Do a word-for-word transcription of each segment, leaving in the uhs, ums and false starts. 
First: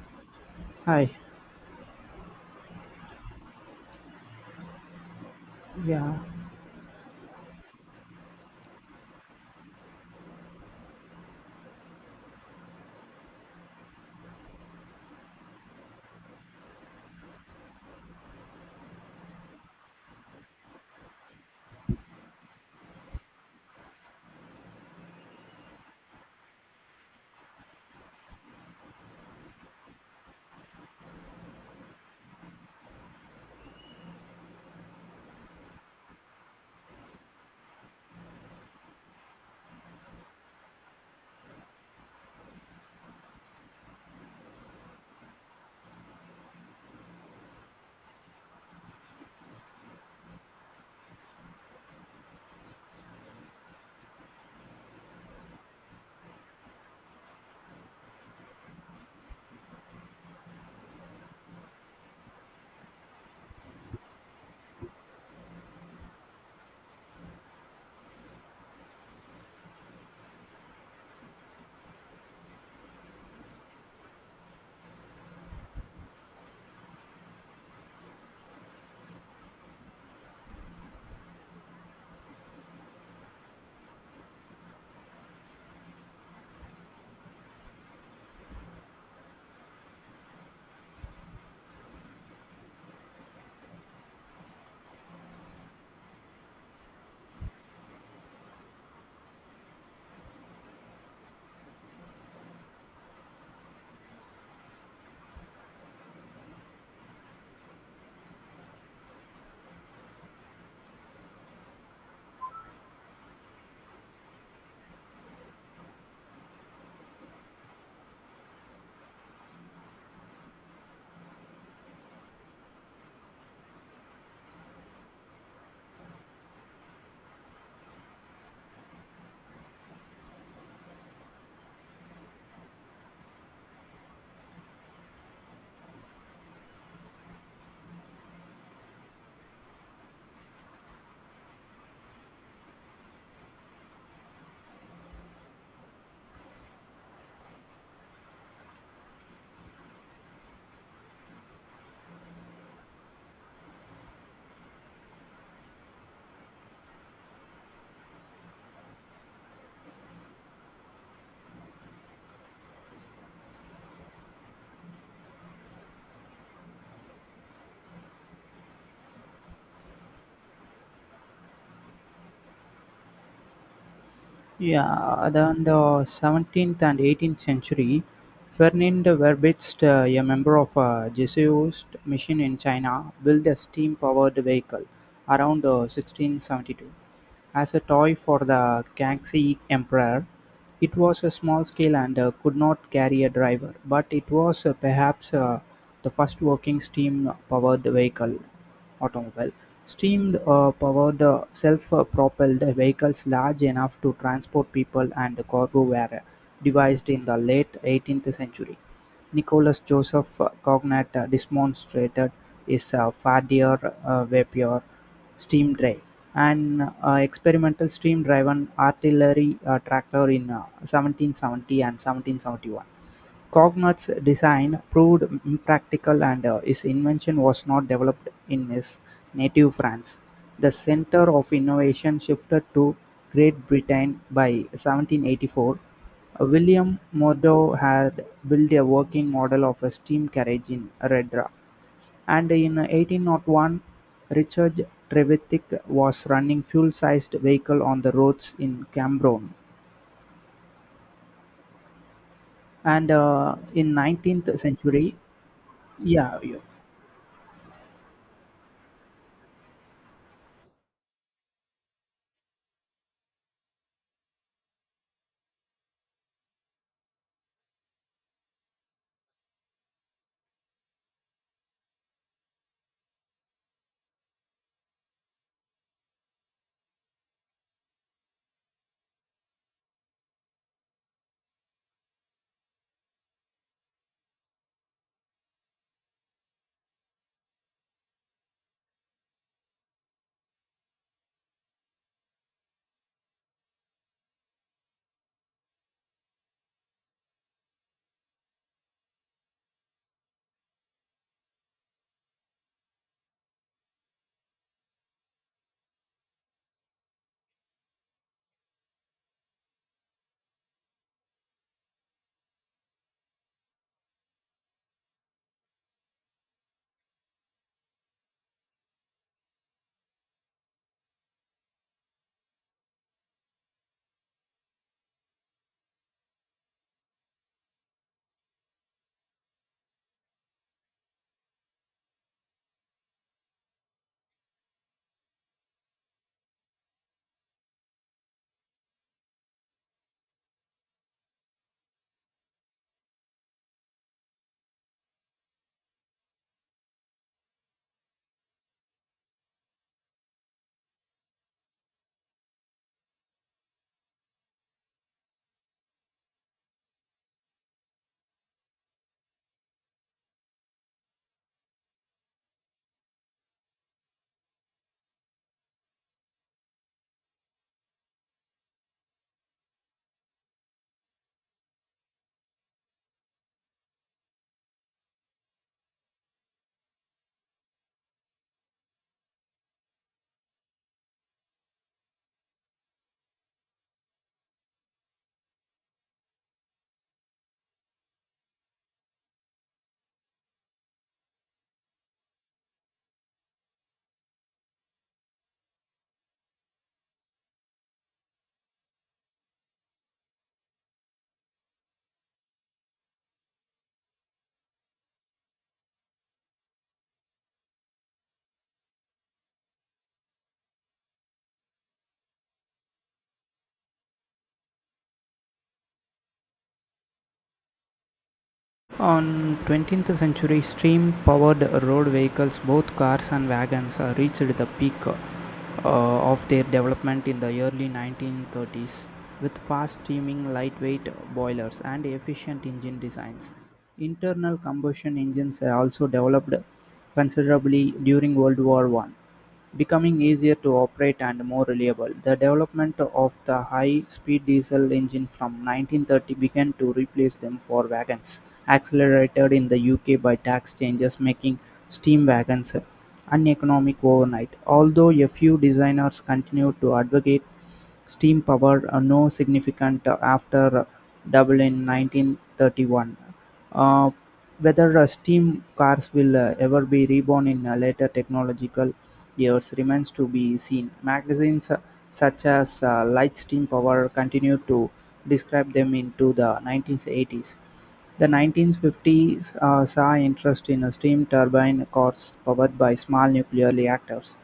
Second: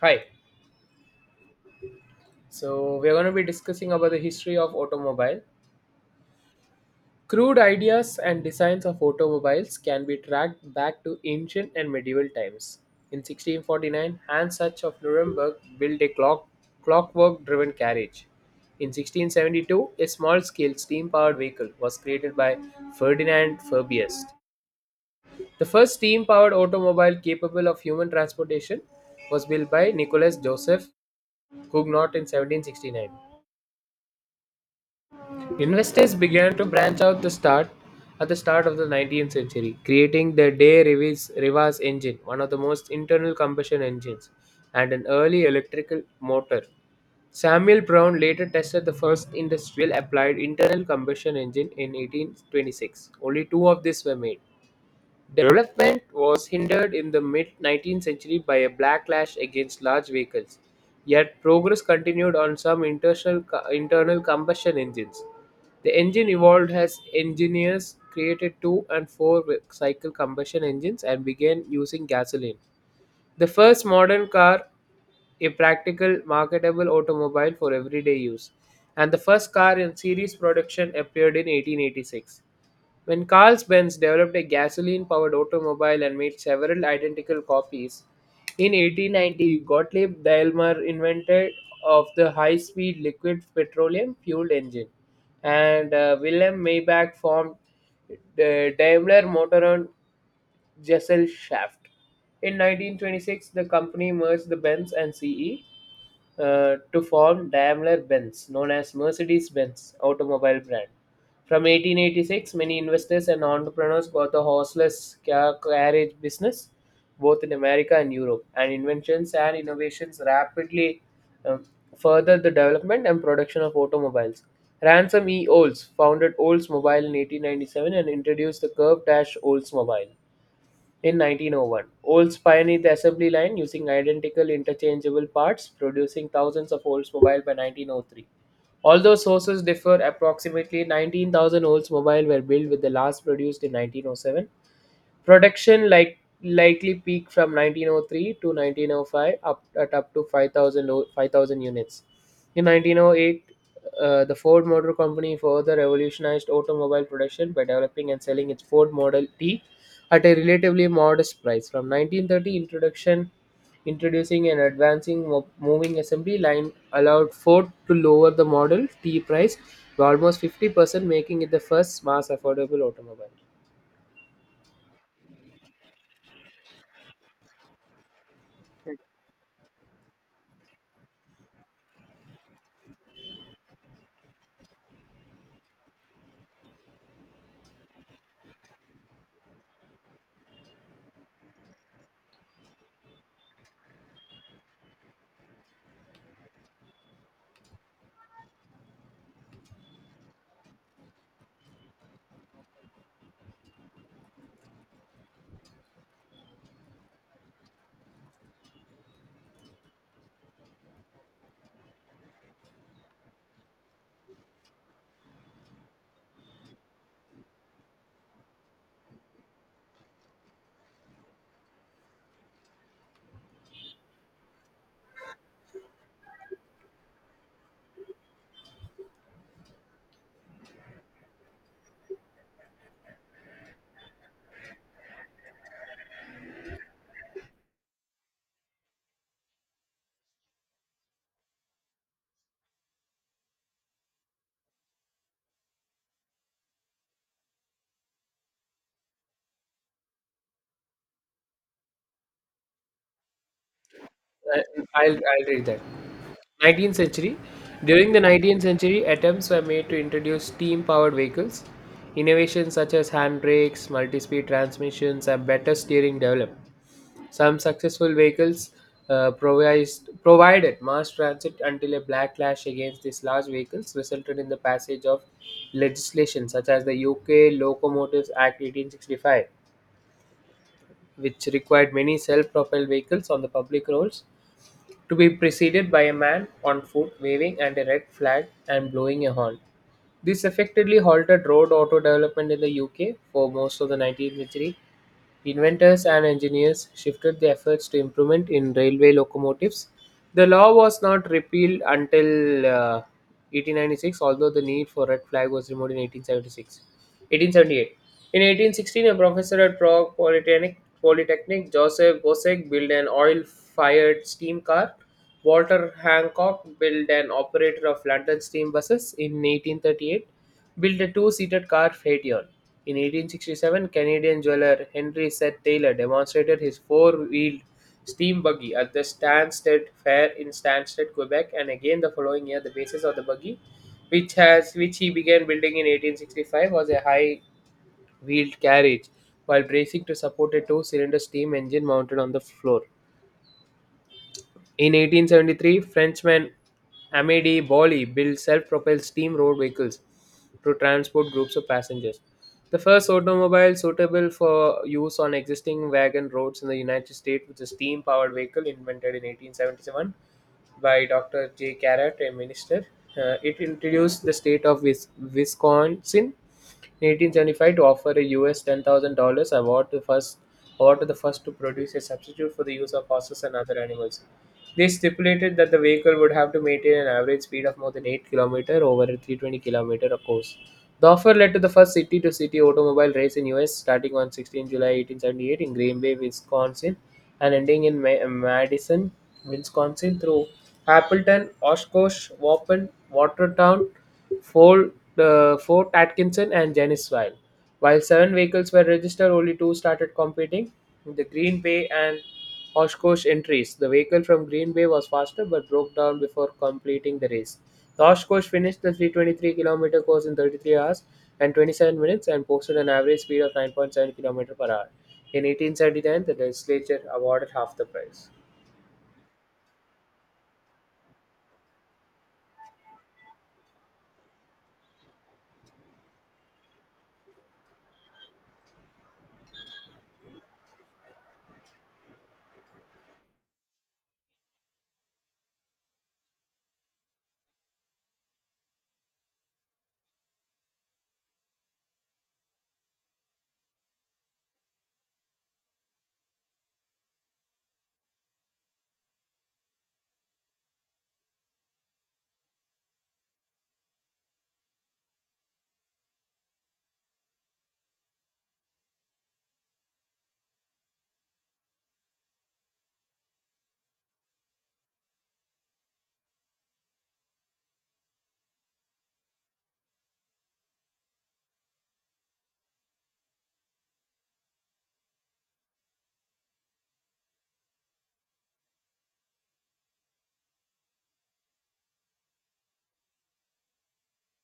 Hi. Hi. So we're going to be discussing about the history of automobile. Yeah. Crude ideas and designs of automobiles can be tracked back to ancient and medieval times. In sixteen forty-nine, Hans Sachs of Nuremberg built a clock, clockwork-driven carriage. In sixteen seventy-two, a small-scale steam-powered vehicle was created by Ferdinand Fabius. The first steam-powered automobile capable of human transportation was built by Nicholas Joseph Huguenot in seventeen sixty-nine. Investors began to branch out the start at the start of the nineteenth century, creating the De Rivas, Rivas engine, one of the most internal combustion engines, and an early electrical motor. Samuel Brown later tested the first industrial applied internal combustion engine in eighteen twenty-six. Only two of these were made. Development was hindered in the mid nineteenth century by a backlash against large vehicles, yet progress continued on some internal, internal combustion engines. The engine evolved as engineers created two and four cycle combustion engines and began using gasoline. The first modern car, a practical, marketable automobile for everyday use, and the first car in series production appeared in eighteen eighty-six, when Carl-Benz developed a gasoline-powered automobile and made several identical copies. In eighteen ninety, Gottlieb Daimler invented of the high-speed liquid petroleum-fueled engine, and uh, Wilhelm Maybach formed the Daimler Motoren Gesellschaft. In nineteen twenty-six, the company merged the Benz and C E uh, to form Daimler-Benz, known as Mercedes-Benz automobile brand. From eighteen eighty-six, many investors and entrepreneurs bought the horseless car carriage business, both in America and Europe, and inventions and innovations rapidly um, furthered the development and production of automobiles. Ransom E. Olds founded Oldsmobile in eighteen ninety-seven and introduced the curved dash Oldsmobile. In nineteen oh one, Olds pioneered the assembly line using identical interchangeable parts, producing thousands of Oldsmobile by nineteen oh three. Although sources differ, approximately nineteen thousand Oldsmobile were built with the last produced in nineteen oh seven. Production like likely peaked from nineteen oh three to nineteen oh five up at up to five thousand o- five thousand units. In nineteen oh eight, uh, the Ford Motor Company further revolutionized automobile production by developing and selling its Ford Model T at a relatively modest price. From nineteen thirty, introduction introducing and advancing mo- moving assembly line allowed Ford to lower the Model T price by almost fifty percent, making it the first mass affordable automobile. Yeah. Then the seventeenth and eighteenth century, Ferdinand Verbitz, uh, a member of a Jesuit mission in China, built a steam powered vehicle around uh, sixteen seventy-two as a toy for the Kangxi Emperor. It was a small scale and uh, could not carry a driver, but it was uh, perhaps uh, the first working steam powered vehicle. automobile, Steam uh, powered uh, self-propelled vehicles large enough to transport people and cargo were devised in the late eighteenth century. Nicholas Joseph Cognat uh, demonstrated his uh, Fardier uh, Vapier steam drive, an uh, experimental steam driven artillery uh, tractor in uh, seventeen seventy and seventeen seventy-one. Cognut's design proved impractical, and uh, his invention was not developed in his native France. The center of innovation shifted to Great Britain by seventeen eighty-four. William Murdo had built a working model of a steam carriage in Redra, and in eighteen oh one Richard Trevithick was running fuel-sized vehicle on the roads in Cambron, and uh, in nineteenth I- century. I'll, I'll read that. Yeah, yeah. nineteenth century. During the nineteenth century, attempts were made to introduce steam powered vehicles. Innovations such as hand brakes, multi speed transmissions, and better steering developed. Some successful vehicles uh, provised, provided mass transit until a backlash against these large vehicles resulted in the passage of legislation such as the U K Locomotives Act eighteen sixty-five, which required many self propelled vehicles on the public roads to be preceded by a man on foot waving and a red flag and blowing a horn. This effectively halted road auto development in the U K for most of the nineteenth century. Inventors and engineers shifted their efforts to improvement in railway locomotives. The law was not repealed until uh, eighteen ninety-six, although the need for red flag was removed in eighteen seventy-six. eighteen seventy-eight. In eighteen sixteen, a professor at Prague Polytechnic, Polytechnic Joseph Bosek, built an oil-fired steam car. Walter Hancock built and operator of London steam buses in eighteen thirty-eight, built a two-seated car Phaeton. In eighteen sixty-seven, Canadian jeweler Henry Seth Taylor demonstrated his four-wheeled steam buggy at the Stansted Fair in Stansted, Quebec, and again the following year the basis of the buggy, which has which he began building in eighteen sixty-five, was a high-wheeled carriage while bracing to support a two-cylinder steam engine mounted on the floor. In eighteen seventy-three, Frenchman Amédée Boilly built self-propelled steam road vehicles to transport groups of passengers. The first automobile suitable for use on existing wagon roads in the United States was a steam-powered vehicle invented in eighteen seventy-seven by doctor J. Carrot, a minister. Uh, it introduced the state of Wis- Wisconsin in eighteen seventy-five to offer a U S ten thousand dollars award to first award to the first to produce a substitute for the use of horses and other animals. They stipulated that the vehicle would have to maintain an average speed of more than eight kilometers over a three hundred twenty kilometers course. The offer led to the first city to city automobile race in U S starting on July sixteenth eighteen seventy-eight in Green Bay, Wisconsin and ending in Ma- Madison, Wisconsin through Appleton, Oshkosh, Waupun, Watertown, Fort, uh, Fort Atkinson and Janesville. While seven vehicles were registered, only two started competing the Green Bay and Oshkosh entries. The vehicle from Green Bay was faster but broke down before completing the race. The Oshkosh finished the three hundred twenty-three kilometers course in thirty-three hours and twenty-seven minutes and posted an average speed of nine point seven km per hour. In eighteen seventy-nine, the legislature awarded half the prize. On twentieth century, steam powered road vehicles, both cars and wagons, uh, reached the peak uh, of their development in the early nineteen thirties with fast steaming, lightweight boilers, and efficient engine designs. Internal combustion engines uh, also developed considerably during World War One. Becoming easier to operate and more reliable, the development of the high-speed diesel engine from nineteen thirty began to replace them for wagons, accelerated in the U K by tax changes making steam wagons uneconomic overnight. Although a few designers continued to advocate steam power, uh, no significant uh, after uh, Dublin nineteen thirty-one. Uh, Whether uh, steam cars will uh, ever be reborn in uh, later technological years remains to be seen. Magazines uh, such as uh, Light Steam Power continued to describe them into the nineteen eighties. The nineteen fifties uh, saw interest in uh, steam turbine cars powered by small nuclear reactors.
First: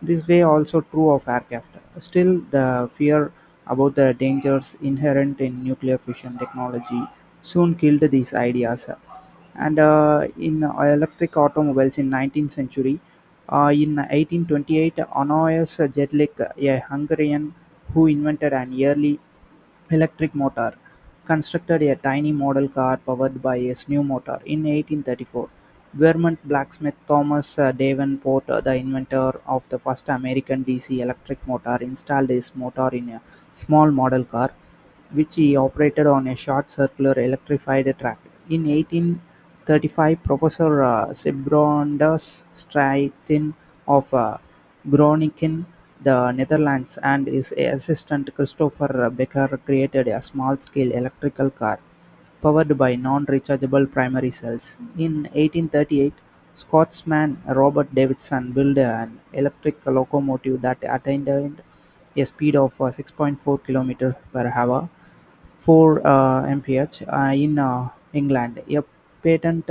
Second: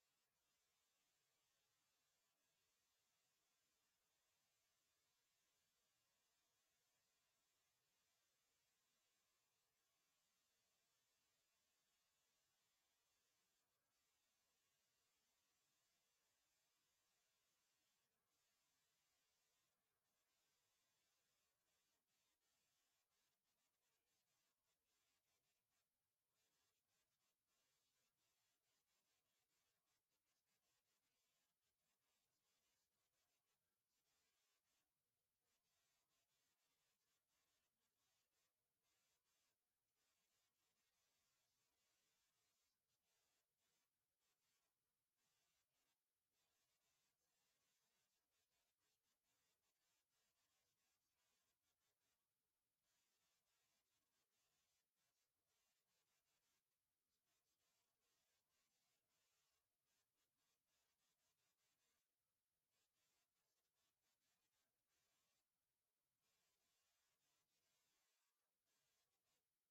This way also true of aircraft. Still, the fear about the dangers inherent in nuclear fission technology soon killed these ideas. And uh, in uh, electric automobiles in nineteenth century, uh, in eighteen twenty-eight, Annoyes Jedlik, a Hungarian who invented an early electric motor, constructed a tiny model car powered by a new motor. In eighteen thirty-four, Vermont blacksmith Thomas uh, Davenport, uh, the inventor of the first American D C electric motor, installed his motor in a small model car, which he operated on a short circular electrified track. In eighteen thirty-five, Professor uh, Sybrondas Stuyten of uh, Groningen, the Netherlands, and his assistant Christopher Becker created a small scale electrical car powered by non rechargeable primary cells. In eighteen thirty-eight, Scotsman Robert Davidson built an electric locomotive that attained a speed of six point four kilometers per hour, four uh, mph, uh, in uh, England. A patent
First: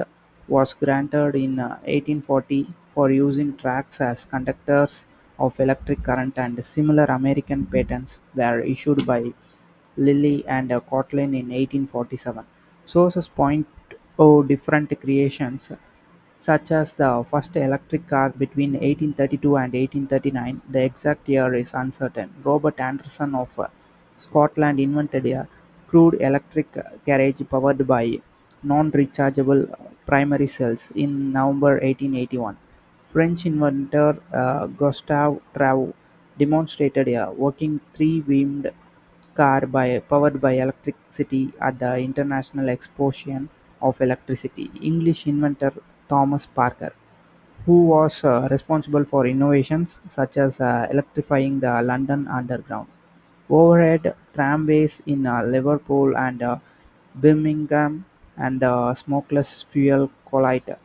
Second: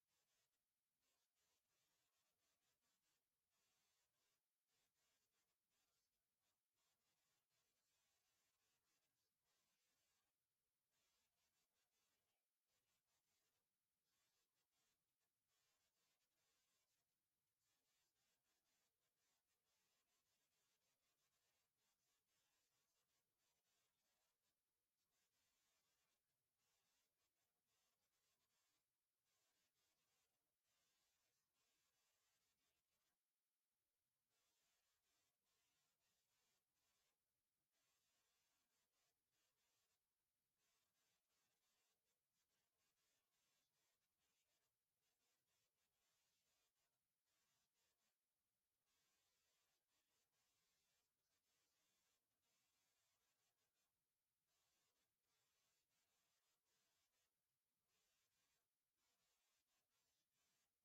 was granted in uh, eighteen forty for using tracks as conductors of electric current, and similar American patents were issued by Lilly and uh, Kotlin in eighteen forty-seven. Sources point to different creations such as the first electric car between eighteen thirty-two and eighteen thirty-nine. The exact year is uncertain. Robert Anderson of uh, Scotland invented a crude electric carriage powered by non rechargeable primary cells in November eighteen eighty-one. French inventor uh, Gustave Travaux demonstrated a working three beamed car by powered by electricity at the International Exposition of Electricity. English inventor Thomas Parker, who was uh, responsible for innovations such as uh, electrifying the London Underground, overhead tramways in uh, Liverpool and uh, Birmingham, and the smokeless fuel collider.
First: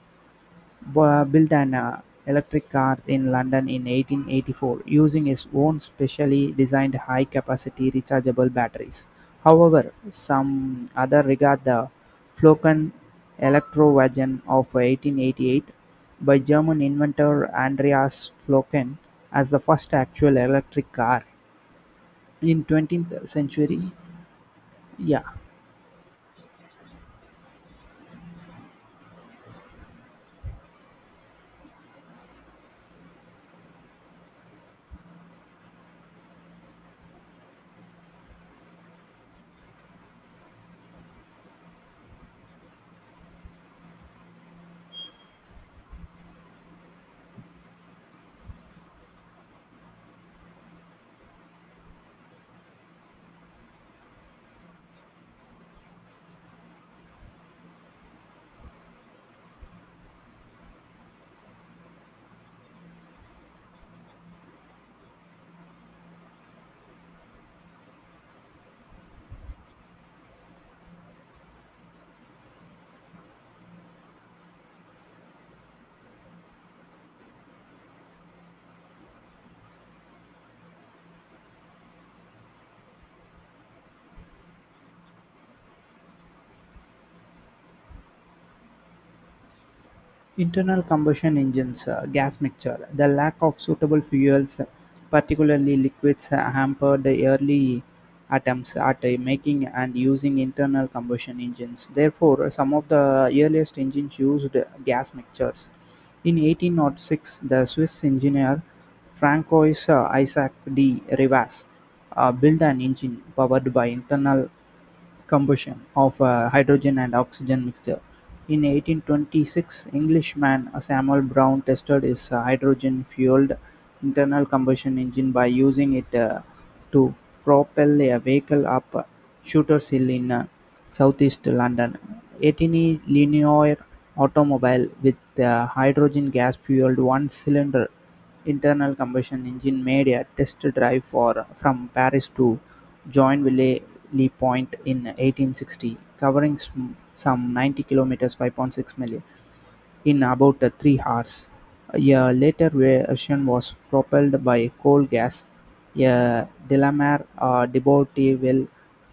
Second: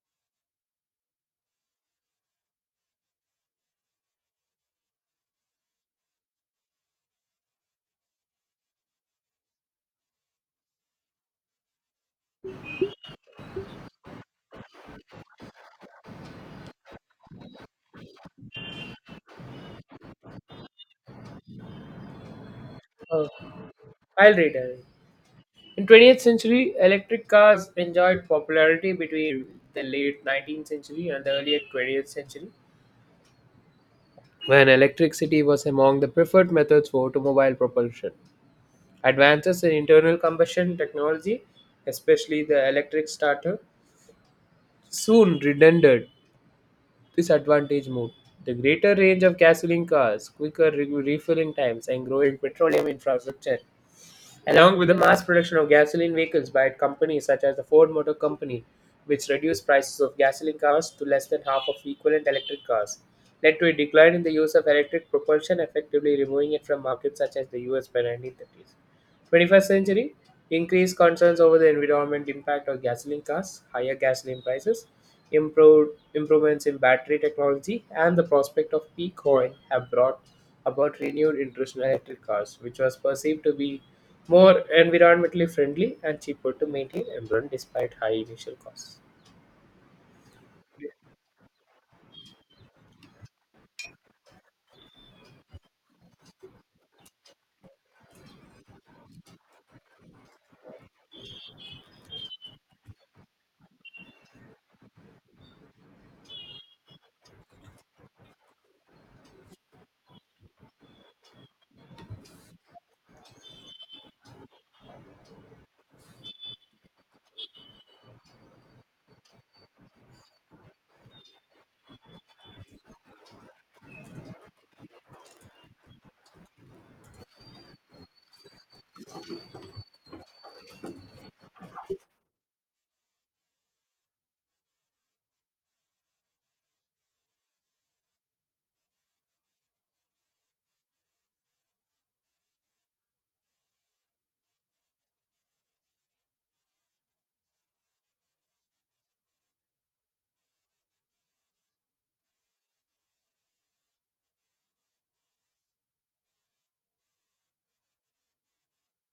Bo- built an uh, electric car in London in eighteen eighty-four using his own specially designed high capacity rechargeable batteries. However, some other regard the Flocken Elektrowagen of eighteen eighty-eight by German inventor Andreas Flocken as the first actual electric car in Oh, twentieth century. I'll read it. Yeah. In twentieth century, electric cars enjoyed popularity between the late nineteenth century and the early twentieth century, when electricity was among the preferred methods for automobile propulsion. Advances in internal combustion technology, especially the electric starter, soon rendered this advantage moot. The greater range of gasoline cars, quicker re- refilling times, and growing petroleum infrastructure along with the mass production of gasoline vehicles by companies such as the Ford Motor Company, which reduced prices of gasoline cars to less than half of equivalent electric cars, led to a decline in the use of electric propulsion, effectively removing it from markets such as the U S by nineteen thirties. twenty-first century, increased concerns over the environment impact of gasoline cars, higher gasoline prices, improved improvements in battery technology, and the prospect of peak oil have brought about renewed interest in electric cars, which was perceived to be more environmentally friendly and cheaper to maintain and run despite high initial costs. Internal combustion engines uh, gas mixture. The lack of suitable fuels, uh, particularly liquids, uh, hampered the early attempts at uh, making and using internal combustion engines. Therefore, some of the earliest engines used gas mixtures. In eighteen oh six, the Swiss engineer Francois uh, Isaac de Rivas uh, built an engine powered by internal combustion of a hydrogen and oxygen mixture. In eighteen twenty-six, Englishman Samuel Brown tested his hydrogen fueled internal combustion engine by using it uh, to propel a vehicle up Shooter's Hill in uh, southeast London. Etini linear automobile with a hydrogen gas fueled one cylinder internal combustion engine made a test drive for from Paris to Joinville Point in eighteen-sixty, covering sm- some ninety kilometers five miles) in about uh, three hours. A later version was propelled by coal gas. A Delamere Debateable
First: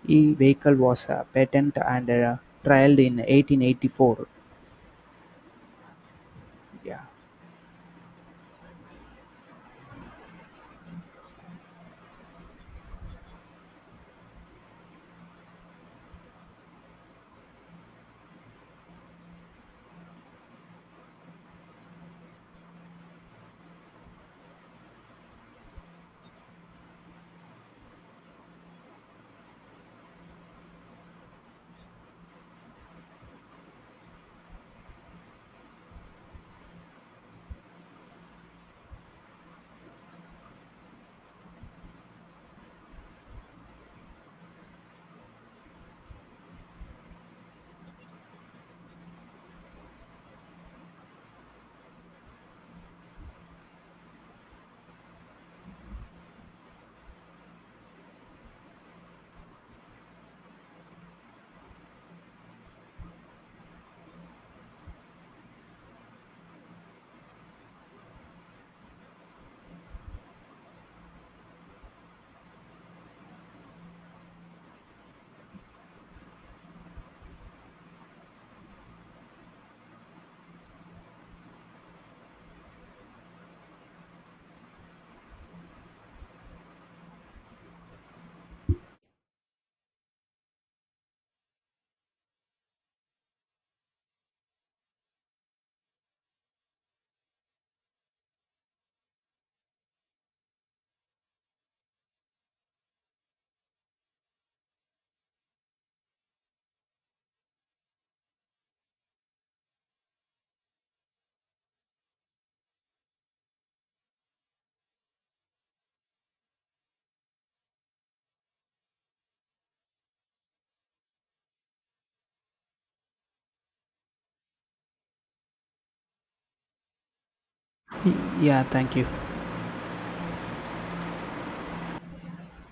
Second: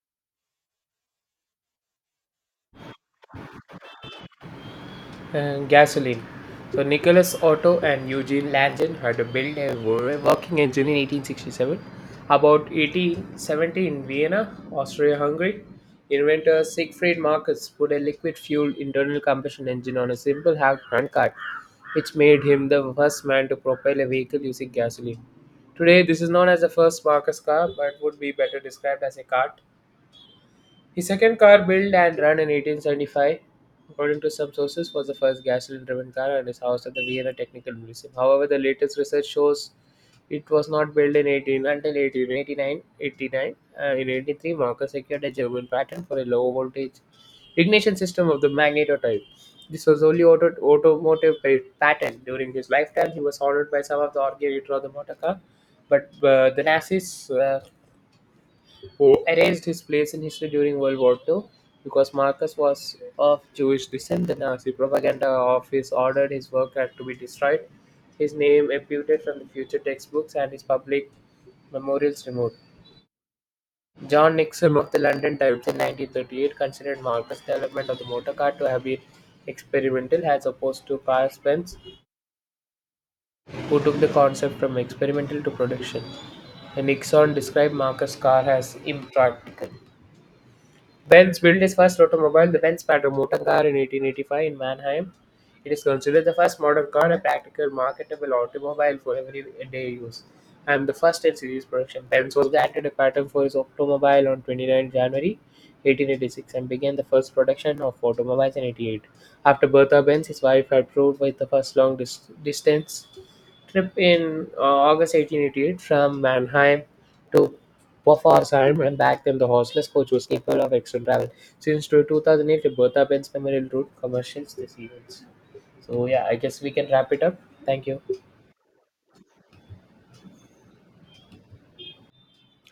vehicle was uh, patented and uh, trialed in eighteen eighty-four. Uh, gasoline. So Yeah, Nicholas Otto and Eugene Langen had built a working engine in eighteen sixty-seven. About eighteen seventy in Vienna, Austria-Hungary, inventor Siegfried Marcus put a liquid-fueled internal combustion engine on a simple ha- handcart, which made him the first man to propel a vehicle using gasoline. Today, this is known as the first Marcus car, but would be better described as a cart. His second car, built and run in eighteen seventy-five, according to some sources, was the first gasoline-driven car and is housed at the Vienna Technical Museum. However, the latest research shows it was not built in eighteen until eighteen eighty-nine. 89 eighty-nine uh, in eighty-three, Marker secured a German patent for a low-voltage ignition system of the Magneto type. This was only auto, automotive pa- patent. During his lifetime, he was honored by some of the organs of the motor car, but uh, the Nazis uh, who erased his place in history during World War two. Because Marcus was of Jewish descent, the Nazi propaganda office ordered his work had to be destroyed, his name amputed from the future textbooks, and his public memorials removed. John Nixon of the London Times in nineteen thirty-eight considered Marcus' development of the motor car to have been experimental as opposed to Carl Spence, who took the concept from experimental to production. Nixon described Marcus' car as impractical. Benz built his first automobile, the Benz Pato motor car, in eighteen eighty-five in Mannheim. It is considered the first modern car, a practical, marketable automobile for everyday use, and the first in series production. Benz was granted a patent for his automobile on 29 January eighteen eighty-six and began the first production of automobiles in eighty-eight. After Bertha Benz, his wife had proved with the first long dis- distance trip in uh, August eighteen eighty-eight from Mannheim to Pforzheim and back then the horseless coach was capable of extra travel. So, since two two 2008, Roberta Ben's memorial route commercials this events. So yeah, I guess we can wrap it up. Thank you. yeah, thank you.